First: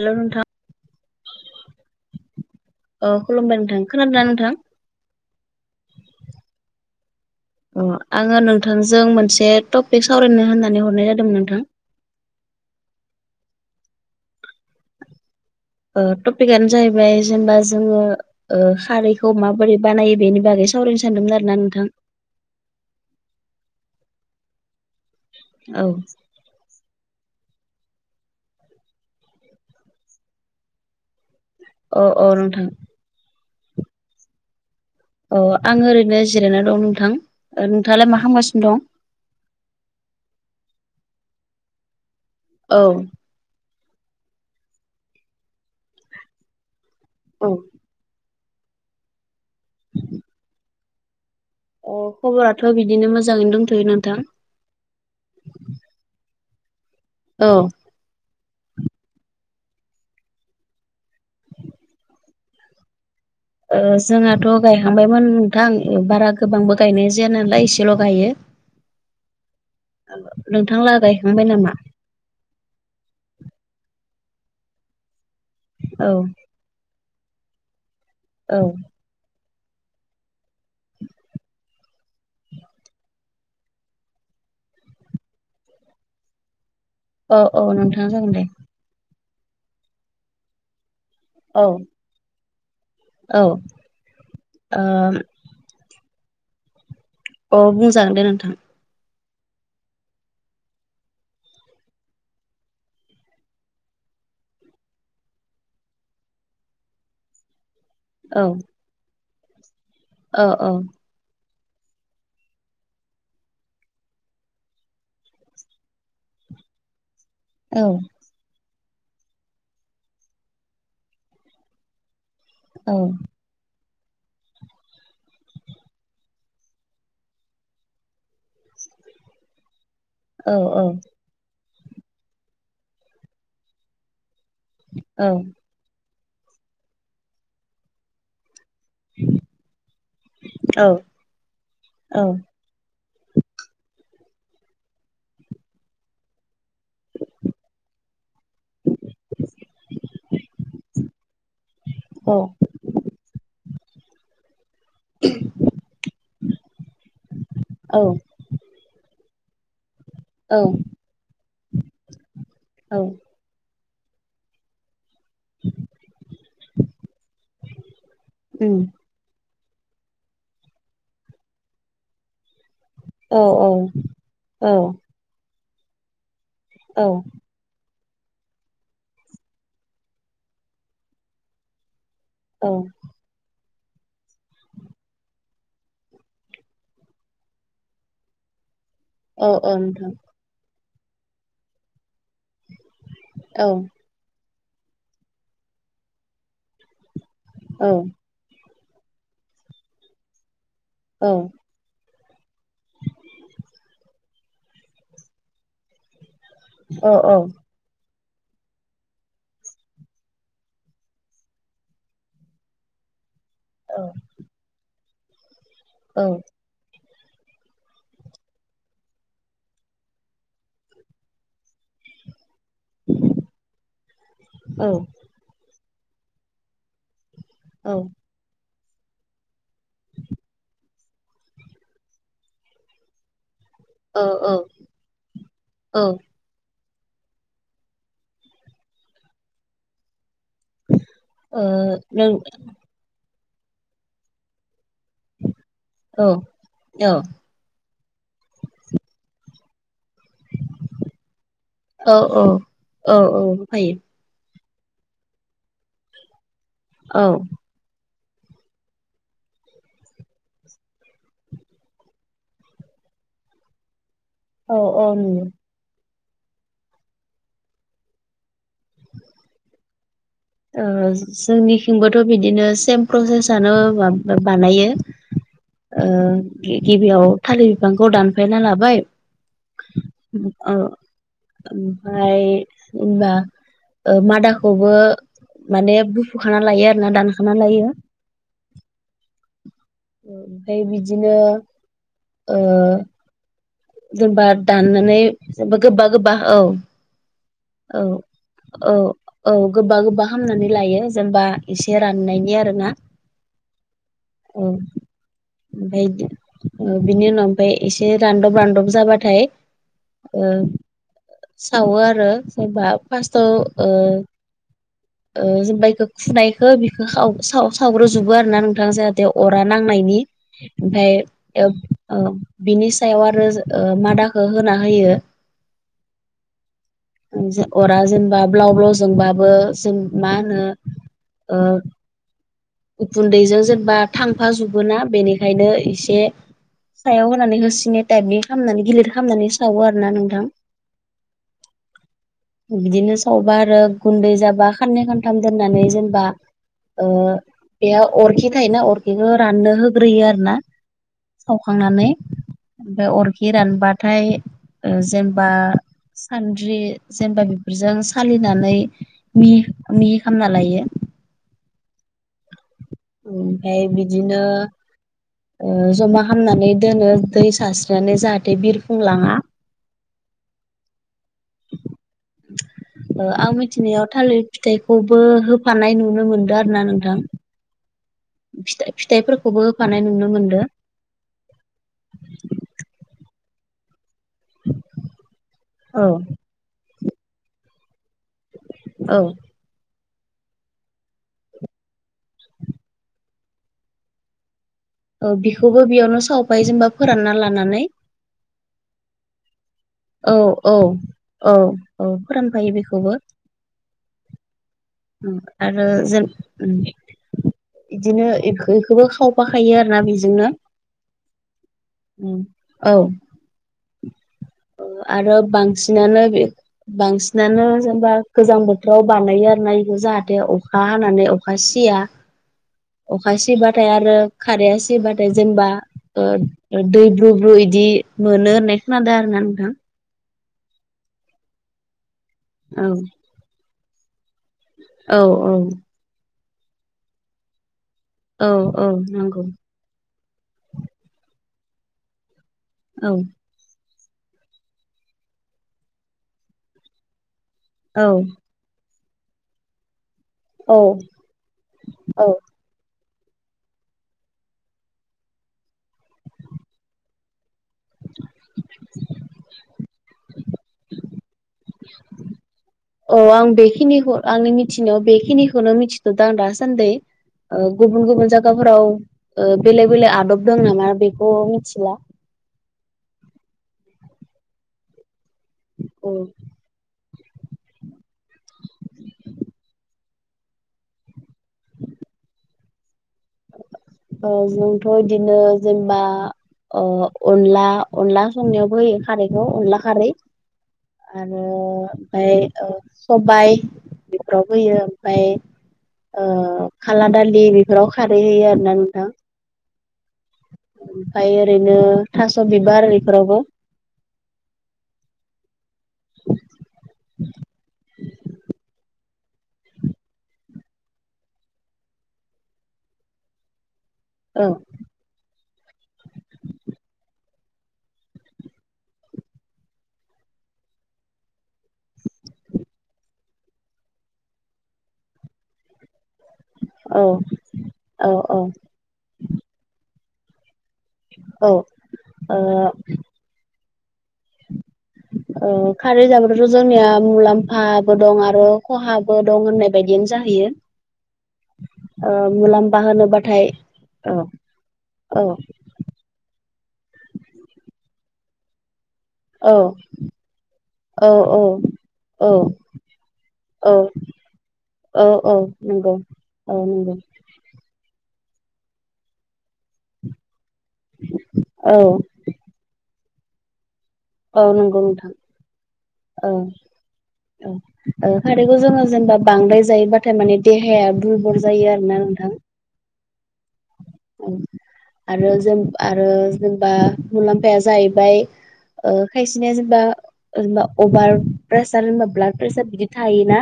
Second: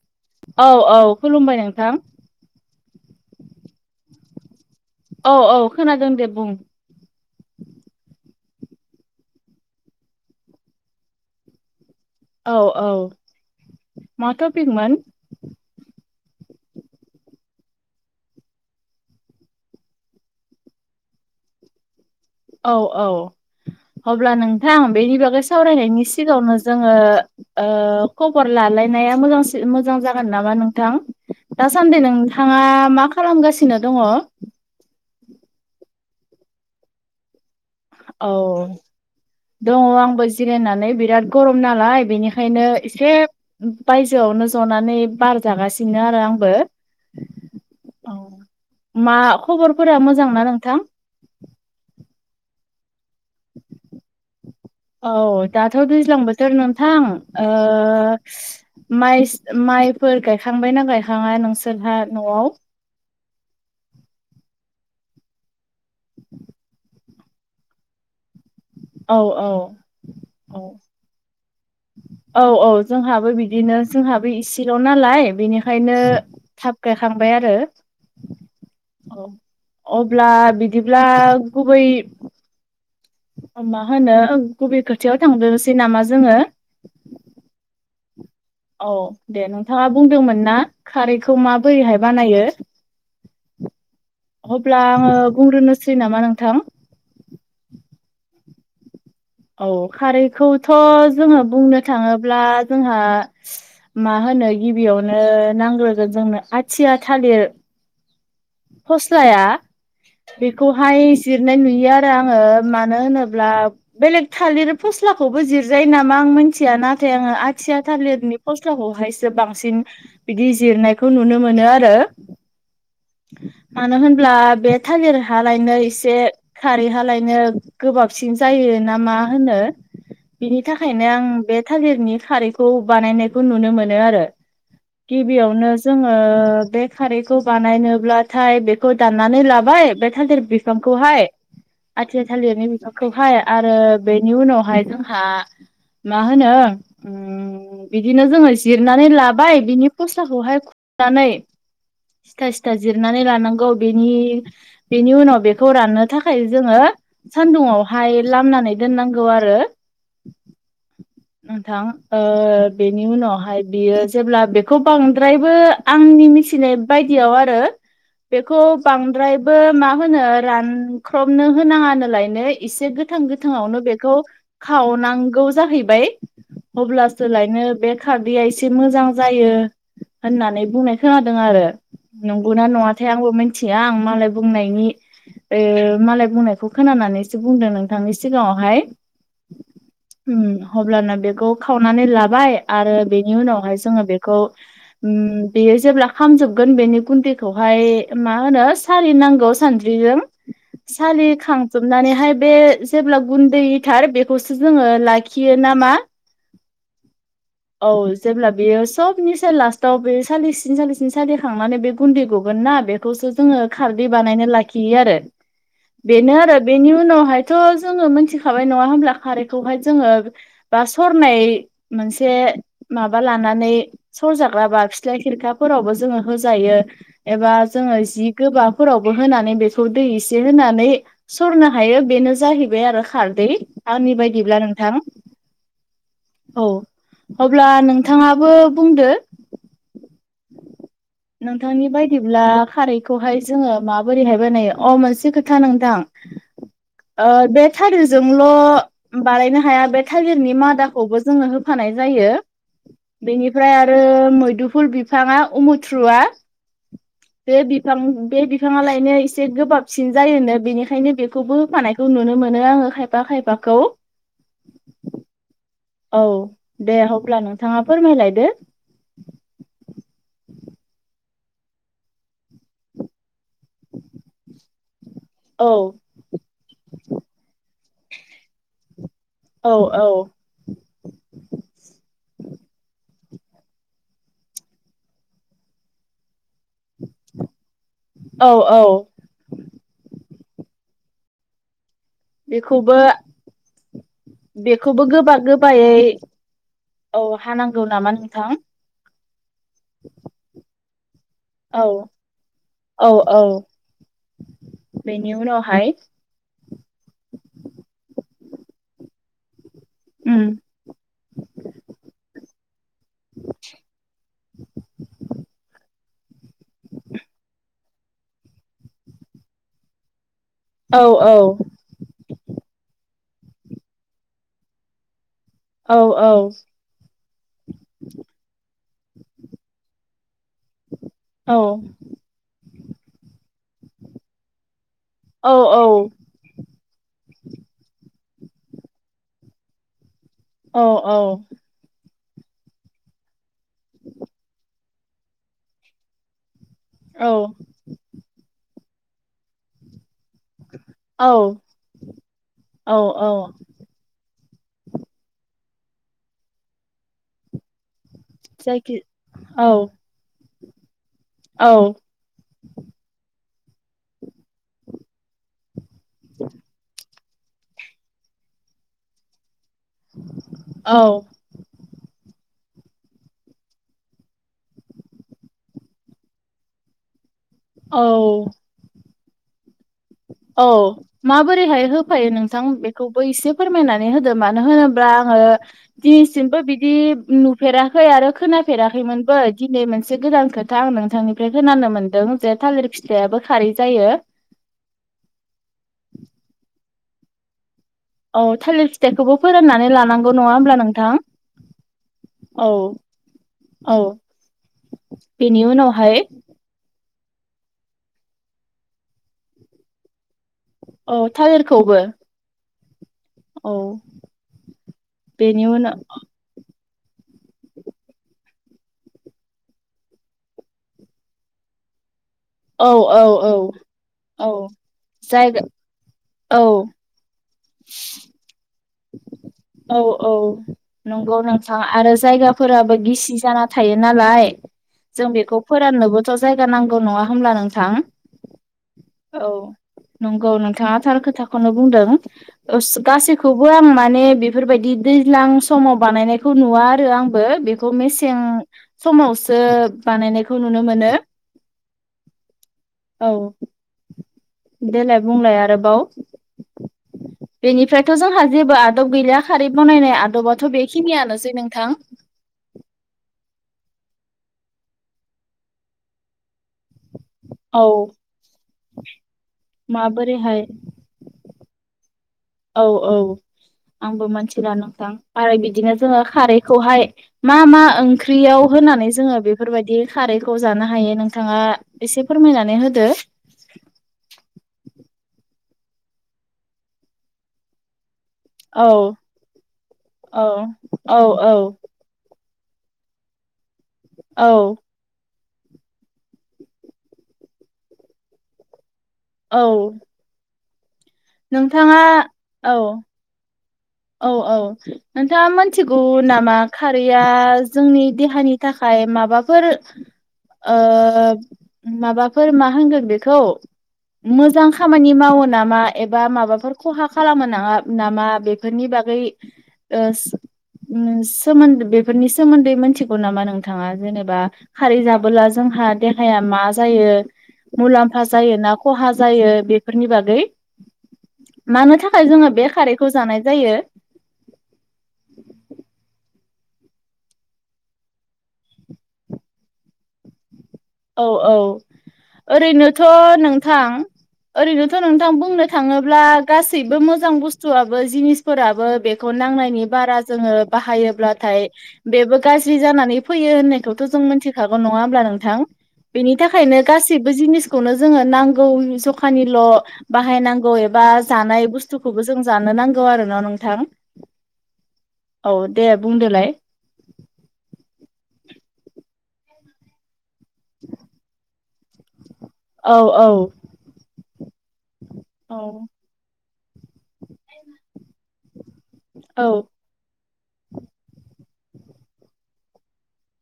Hello नोंथां औ-औ खुलुमबाय नोंथां। अ खुलुमबाय नोंथां खोनादों नोंथां? औ औ खोनादों दे बुं अ आङो नोंथांजों मोनसे टपिक सावरायनो होननानै हरनाय जादोंमोन नोंथां। औ-औ मा थ'पिक मोन? ओ टपिकआनो जाहैबाय जेनेबा जोङो ओ खारैखौ माबोरै बानायो बेनि बागै सावरायनो सानदोंमोन आरो ना नोंथां। औ-औ अब्ला नोंथां बेनि बागै औ सावरायनायनि सिगाङावनो जोङो ओ खबर लालायनाया मोजां मोजां जागोन नामा नोंथां? औ दासान्दि औ नोंथाङा नोंथां मा खालामगासिनो दङ? अ आं ओरैनो जिरायना दं नोंथां। ओ नोंथांआलाय। औ दङ आंबो जिरायनानै बिराद गरम नालाय बेनि खायनो औ एसे बायजोआवनो जनानै बार जागासिनो आरो आंबो औ अ मा खबरफोरा मोजां ना नोंथां? अ खबराथ' बिदिनो मोजाङैनो दंथ'यो नोंथां औ दाथ' दैज्लां बोथोर नोंथां औ ओ माइ माइफोर गायखांबायना गायखाङा नोंसोरहा न'आव ओ जोंहाथ' गायखांबायमोन नोंथां बारा गोबांबो गायनाय जाया नालाय एसे एसेल' गायो औ औ नोंथांला गायखांबाय नामा? औ-औ जोंहाबो बिदिनो जोंहाबो इसेल' नालाय बेनिखायनो औ थाब गायखांबाय आरो औ अब्ला बिदिब्ला गुबै मा होनो गुबब खोथायायाव थांद्रोसै नामा जोङो? औ-औ नोंथाङा जागोन दे औ दे नोंथाङा बुंदोंमोन ना? खारैखौ औ माबोरैहाय बानायो औ ओ अब्ला आङो बुंग्रोनोस सै नामा नोंथां अ बुंजागोन दे नोंथां औ खारैखौथ' जोङो बुंनो थाङोब्ला जोंहा मा होनो गिबियावनो नांग्रोगोन जोंनो आथिया थालिर औ फस्लाया औ औ बेखौहाय जिरनाय नुयो आरो आङो मानो होनोब्ला बेलेग थालिर फस्लाखौबो जिरजायो नामा आं मिथिया नाथाय आङो आ थिया औ थालिरनि फस्लाखौहायसो बांसिन बिदि जिरनायखौ नुनो मोनो आरो औ मानो होनब्ला बे थालिर हालायनो एसे खारै हालायनो गोबाबसिन जायो ना मा होनो औ बिनि थाखायनो औ आं बे थालिरनि खारैखौ बानायनायखौ नुनो मोनो आरो औ गिबियावनो जोङो बे खारैखौ बानायनोब्ला थाय बेखौ दाननानै लाबाय बे थालिर औ बिफांखौहाय आथिया थालिरनि बि खौहाय आरो बेनि उनावहाय जोंहा मा होनो उम उम बिदिनो जोङो जिरनानै लाबाय बिनि फस्लाखौहाय खुरनानै अ जिरनानै लानांगौ बेनि बेनि उनाव बेखौ राननो थाखाय जोङो सानदुंआवहाय लामनानै दोननांगौ आरो औ नोंथां ओ बेनि उनावहाय बियो जेब्ला बे खौ बांद्रायबो आंनि मिथिनाय बायदियाव आरो बेखौ उम बां द्रायबो मा होनो रानख्रबनो होनाङानोलायनो एसे गो थां औ औ गोथांआवनो बेखौ खावनांगौ जाहैबाय औ अब्लासोलायनो बे खारदैया एसे मोजां जायो होननानै बुंनाय खोनादों आरो नंगौना औ नङा थाय आंबो मिथिया आं मालाय बुंनायनि ओ मालाय बुंनायखौ खोनानानैसो बुंदों नोंथांनि सिगाङावहाय औ औ नोंथां उम अब्लाना बेखौ खावनानै लाबाय आरो बेनि औ उनावहाय जोङो बे खौ उम बेयो जेब्ला खामजोबगोन बेनि गुन्दैखौहाय औ मा होनो सालि नांगौ सानद्रिजों औ सालिखां जोबनानैहाय बे जेब्ला गुन्दैथार बेखौसो जोङो लाखियो नामा अ औ औ जेब्ला बेयो सबनिसाय लास्टाव बे सालिसिन सालिसिन सालिखांनानै बे गुन्दै गगोन ना बेखौसो जोङो खारदै बानायना लाखियो आरो बेनो आरो बेनि उनावहायथ' जोङो मोनथिखाबाय नङा होमब्ला खारैखौहाय जोङो बा सरनाय मोनसे माबा लानानै सरजाग्राबा औ ओ फिथ्लाय खिरखाफोरावबो जोङो होजायो एबा जोङो जि गोबाफोरावबो होनानै बेखौ दै एसे होनानै सरनो हायो बेनो जाहैबाय आरो खारदै। आंनि बायदिब्ला नोंथां औ अब्ला नोंथाङाबो बुंदो नोंनि नों बायदिब्ला खारैखौहाय जोङो माबोरैहाय बानायो अ मोनसे खोथा नोंथां औ ओ बे थालिरजोंल' बानायनो हाया बे थालिरनि मादाखौबो जोङो हो होफानाय जायो औ औ औ बेनिफ्राय होफायो आरो मैदुफुल बिफाङा उमुथ्रुवा औ बे बिफां बे बिफाङालायनो एसे गोबाबसिन जायोनो बेनिखायनो बेखौबो होफानाय खौ नुनो मोनो आङो खायफा खायफाखौ। औ औ औ दे अब्ला नोंथाङा फोरमायलायदो। ओ जोंनिथिंबोथ' बिदिनो सेम प्रसेसआनो बा-बानायो। औ उम गिबियाव थालिर बिफांखौ दानफायना लाबाय। औ औ ओ ओमफ्राय होनबा ओ मादाखौबो माने बुफु खाना लायो आरोना दानखाना लायो औ औ ओमफ्राय बिदिनो ओ बेखौबो जेनेबा बेखौबो दाननानै गोबा जेनेबा गोबायै गोबा गोबा औ औ हानांगौ औ नामा नोंथां? औ औ गोबा गोबा हामनानै लायो जेनबा औ एसे राननायनि आरोना औ औ औ बेनि उनावहाय बायदि ओ बिनि उनाव ओमफ्राय एसे रानदब रानदब जाबाथाय उम ओ सावो आरो जेनबा फार्स्टाव ओ ओ जेनबा इखौ फुनायखो बिखौ सावग्रोजोबो आरो ना नोंथांङा जाहाथे अरा नांनायनि। औ ओमफ्राय औ ओ ओ बिनि सायाव आरो ओ मादाखौ होना होयो औ औ अरा जेनेबा ब्लाव ब्लाव जोंबाबो जों मा होनो औ ओ उखुन्दैजों जेनेबा थांफाजोबोना औ बेनिखायनो एसे सायाव होनानै होसिनो टाइपनि खालामनानै गिलिर खालामनानै सावो आरो ना नोंथां। औ औ बिदिनो सावबा आरो गुन्दै जाबा खाननै खानथाम दोननानै जेनेबा ओ औ बे अरखि थायोना अरखिखौ राननो होग्रोयो आरो ना औ सावखांनानै औ औ [unintelligible] सानबाथाय ओ जेनबा सानद्रि जेनेबा बेफोरजों सालिनानै जायखि मि औ मि खामना लायो। औ ओमफ्राय बिदिनो जमा खालामामनानै दोनो दै सारस्रिनानै जाहाथे बिरफुंलाङा औ आं मिथिनायाव थालिर फिथाइखौबो होफानाय नुनो मोनदों आरो ना नोंथां औ फिथाइ फिथाइफोरफोरखौ खबो होफानाय नुनो औ मोनदों माबोरैहाय होफायो नोंथां बेखौबो एसे फोरमायनानै [unintelligible] मानो होनोबा आङो औ दासिमबो बिदि नुफेराखै आरो खोना औ फेराखैमोनबो। दिनै मोनसे गोदान खोथा आं नोंथांनिफ्राय खोनानो मोनदों जे थालिर फिथाइाबो खारै जायो। औ बेखौबो बेयावनो सावफायो जेनबा फोरानना लानानै औ थालिर फिथाइखौबो फोराननानै ला औ औ औ औ औ फोरानफायो बेखौबो औ बेनि उनावहाय ओम इदिनो इखो इखोबो खावफाखायो आरो ना बिजोंनो औ थालिरखौबो औ औ। आरो बेनि उनाव बांसिनानो बे बांसिनानो जेनबा गोजां बोथोराव बानायो आरो ना। जाहाथे अखा हानानै अखा सिया औ औ अखा औ सिबाथाय आरो औ खाराया सिबाथाय जायगा जेनबा औ ओ दै ब्रु ब्रु इदि मोनो होननाय खोनादों आरोना नोंथां। औ औ नंगौ नोंथां आरो औ जायगाफोराबो गिसि जाना थायो नालाय औ जों बेखौ फोराननोबोथ' जायगा नांगौ नङा होमब्ला नोंथां? औ औ नोंगौ। नोंगौ नोंथाङा थार खोथाखौनो बुंदों ओ औ गासै खौबो आं माने बेफोरबायदि दैज्लां समाव बानायनायखौ नुवा आरो आंबो बे खौ औ मेसें समावसो बानायनायखौ औ नुनो मोनो। औ औ देलाय बुंलाय आरोबाव बेनिफ्राय थ' जोंहा जेबो आदब गैलिया खारै बनायनाय आदबाथ' बेखिनियानोसै नोंथां औ आं बेखिनिखौ आंनि मिथिनायाव बेखिनिखौनो मिथिथ'दों आं दासान्दै ओ औ गुबुन गुबुन जायगाफोराव ओ बेलेग बेलेक आदब माबोरैहाय दं नामा बेखौ मिथिला औ औ आंबो मोनथिला नोंथां आरो बिदिनो ओ जोङो खारै खौहाय मा मा ओंख्रियाव होनानै जोङो बेफोरबायदि खारैखौ जानो हायो नों थाङा एसे फोरमायनानै होदो ओ जोंथ' बिदिनो जेनेबा ओ अनला अनला संनायावबो औ होयो खारैखौ अनला खारै औ औ आरो औ ओमफाय ओ सबाय बिफोराव औ होयो ओमफाय ओ खाला दालि बिफोराव खारै होयो आरो ना नोंथां। औ। ओमफाय ओरैनो नोंथाङा थास' औ बिबार आरो बिफोरावबो औ औ। नोंथाङा मोनथिगौ नामा खारैया जोंनि देहानि थाखाय माबा फोर ओ माबाफोर मा होनगोन बेखौ औ मोजां खामानि मावो नामा एबा माबाफोर खहा खालामनो नाङा नामा बे फोरनि बागै ओ ओ सोमोन्द बेफोरनि सोमोन्दै मिथिगौ नामा नोंथाङा जेनेबा खारै जाबोला जोंहा देहाया मा औ जायो औ मुलाम्फा औ जायो ना खहा जायो बेफोरनि बागै औ मानो थाखाय जोङो ओ बे खारैखौ जानाय जायो ओ खारै जाबथ' जोंनिया मुलाम्फाबो दं आरो खहाबो दं होननाय बायदियानो जाहैयो औ औ ओ मुलाम्फा ओरैनोथ' होनोबाथाय नोंथां औ ओरैनोथ' औ नोंथां बुंनो थाङोब्ला गासैबो मोजां बुस्थुआबो जिनिसफोराबो बे खौ औ नांनायनि बारा जोङो औ बाहायोब्लाथाय औ बेबो गाज्रि जानानै फैयो औ होननायखौथ' जों मिथिखागौ नङा औ होमब्ला औ नोंथां। नंगौ बेनि औ थाखायनो नंगौ गासैबो जिनिसखौनो जोङो नांगौ जखानिल' बाहायनांगौ एबा जानाय औ बुस्थुखौबो जों जानो नांगौ आरो न' नोंथां? औ नोंगौ नोंथां औ दे बुंदोलाय औ। ओ खारैखौ जोङो जेनेबा बांद्राय जायोबाथाय माने देहाया दुरबल जायो आरो ना नोंथां औ औ। आरो जों औ आरो जेनेबा मुलाम्फाया जाहैबाय ओ औ खायसेनिया जेनेबा जेनेबा अभार प्रेसार जबा ब्लाड प्रेसार बिदि थायोना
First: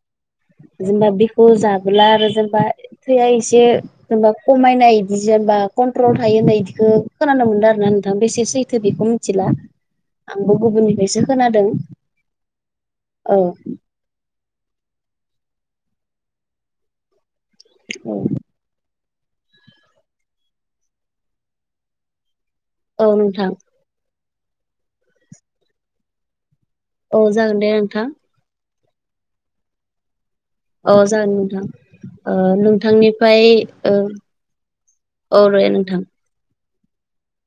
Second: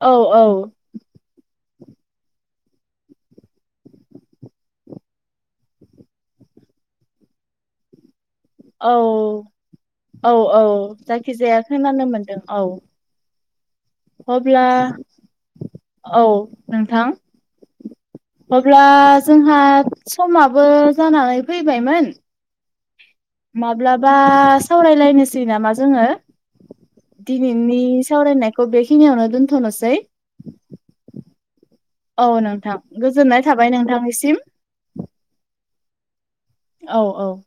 औ औ जेनेबा बिखौ जाबोला आरो जेनेबा थैया एसे जेनेबा खमायनाय इदि जेनेबा कन्ट्रल थायो होननाय बिदिखौ खोनानो मोनदों आरो ना नोंथां बेसे सैथो औ बेखौ मिथिला औ आंबो औ गुबुननिफ्रायसो जायखि जाया खोनादों खोनानो मोन्दों औ औ अब्ला औ नोंथां औ अब्ला जोंहा समाबो जानानै फैबायमोन औ नोंथां माब्लाबा सावरायलायनोसै नामा जोङो औ जागोन दे दिनैनि नोंथां सावरायनाय खौ बेखिनिआवनो दोनथ'नोसै अ जागोन औ नोंथां नोंथां गोजोननाय नोंथांनिफ्राय थाबाय ओ नोंथांनिसिम औ रे नोंथां। औ औ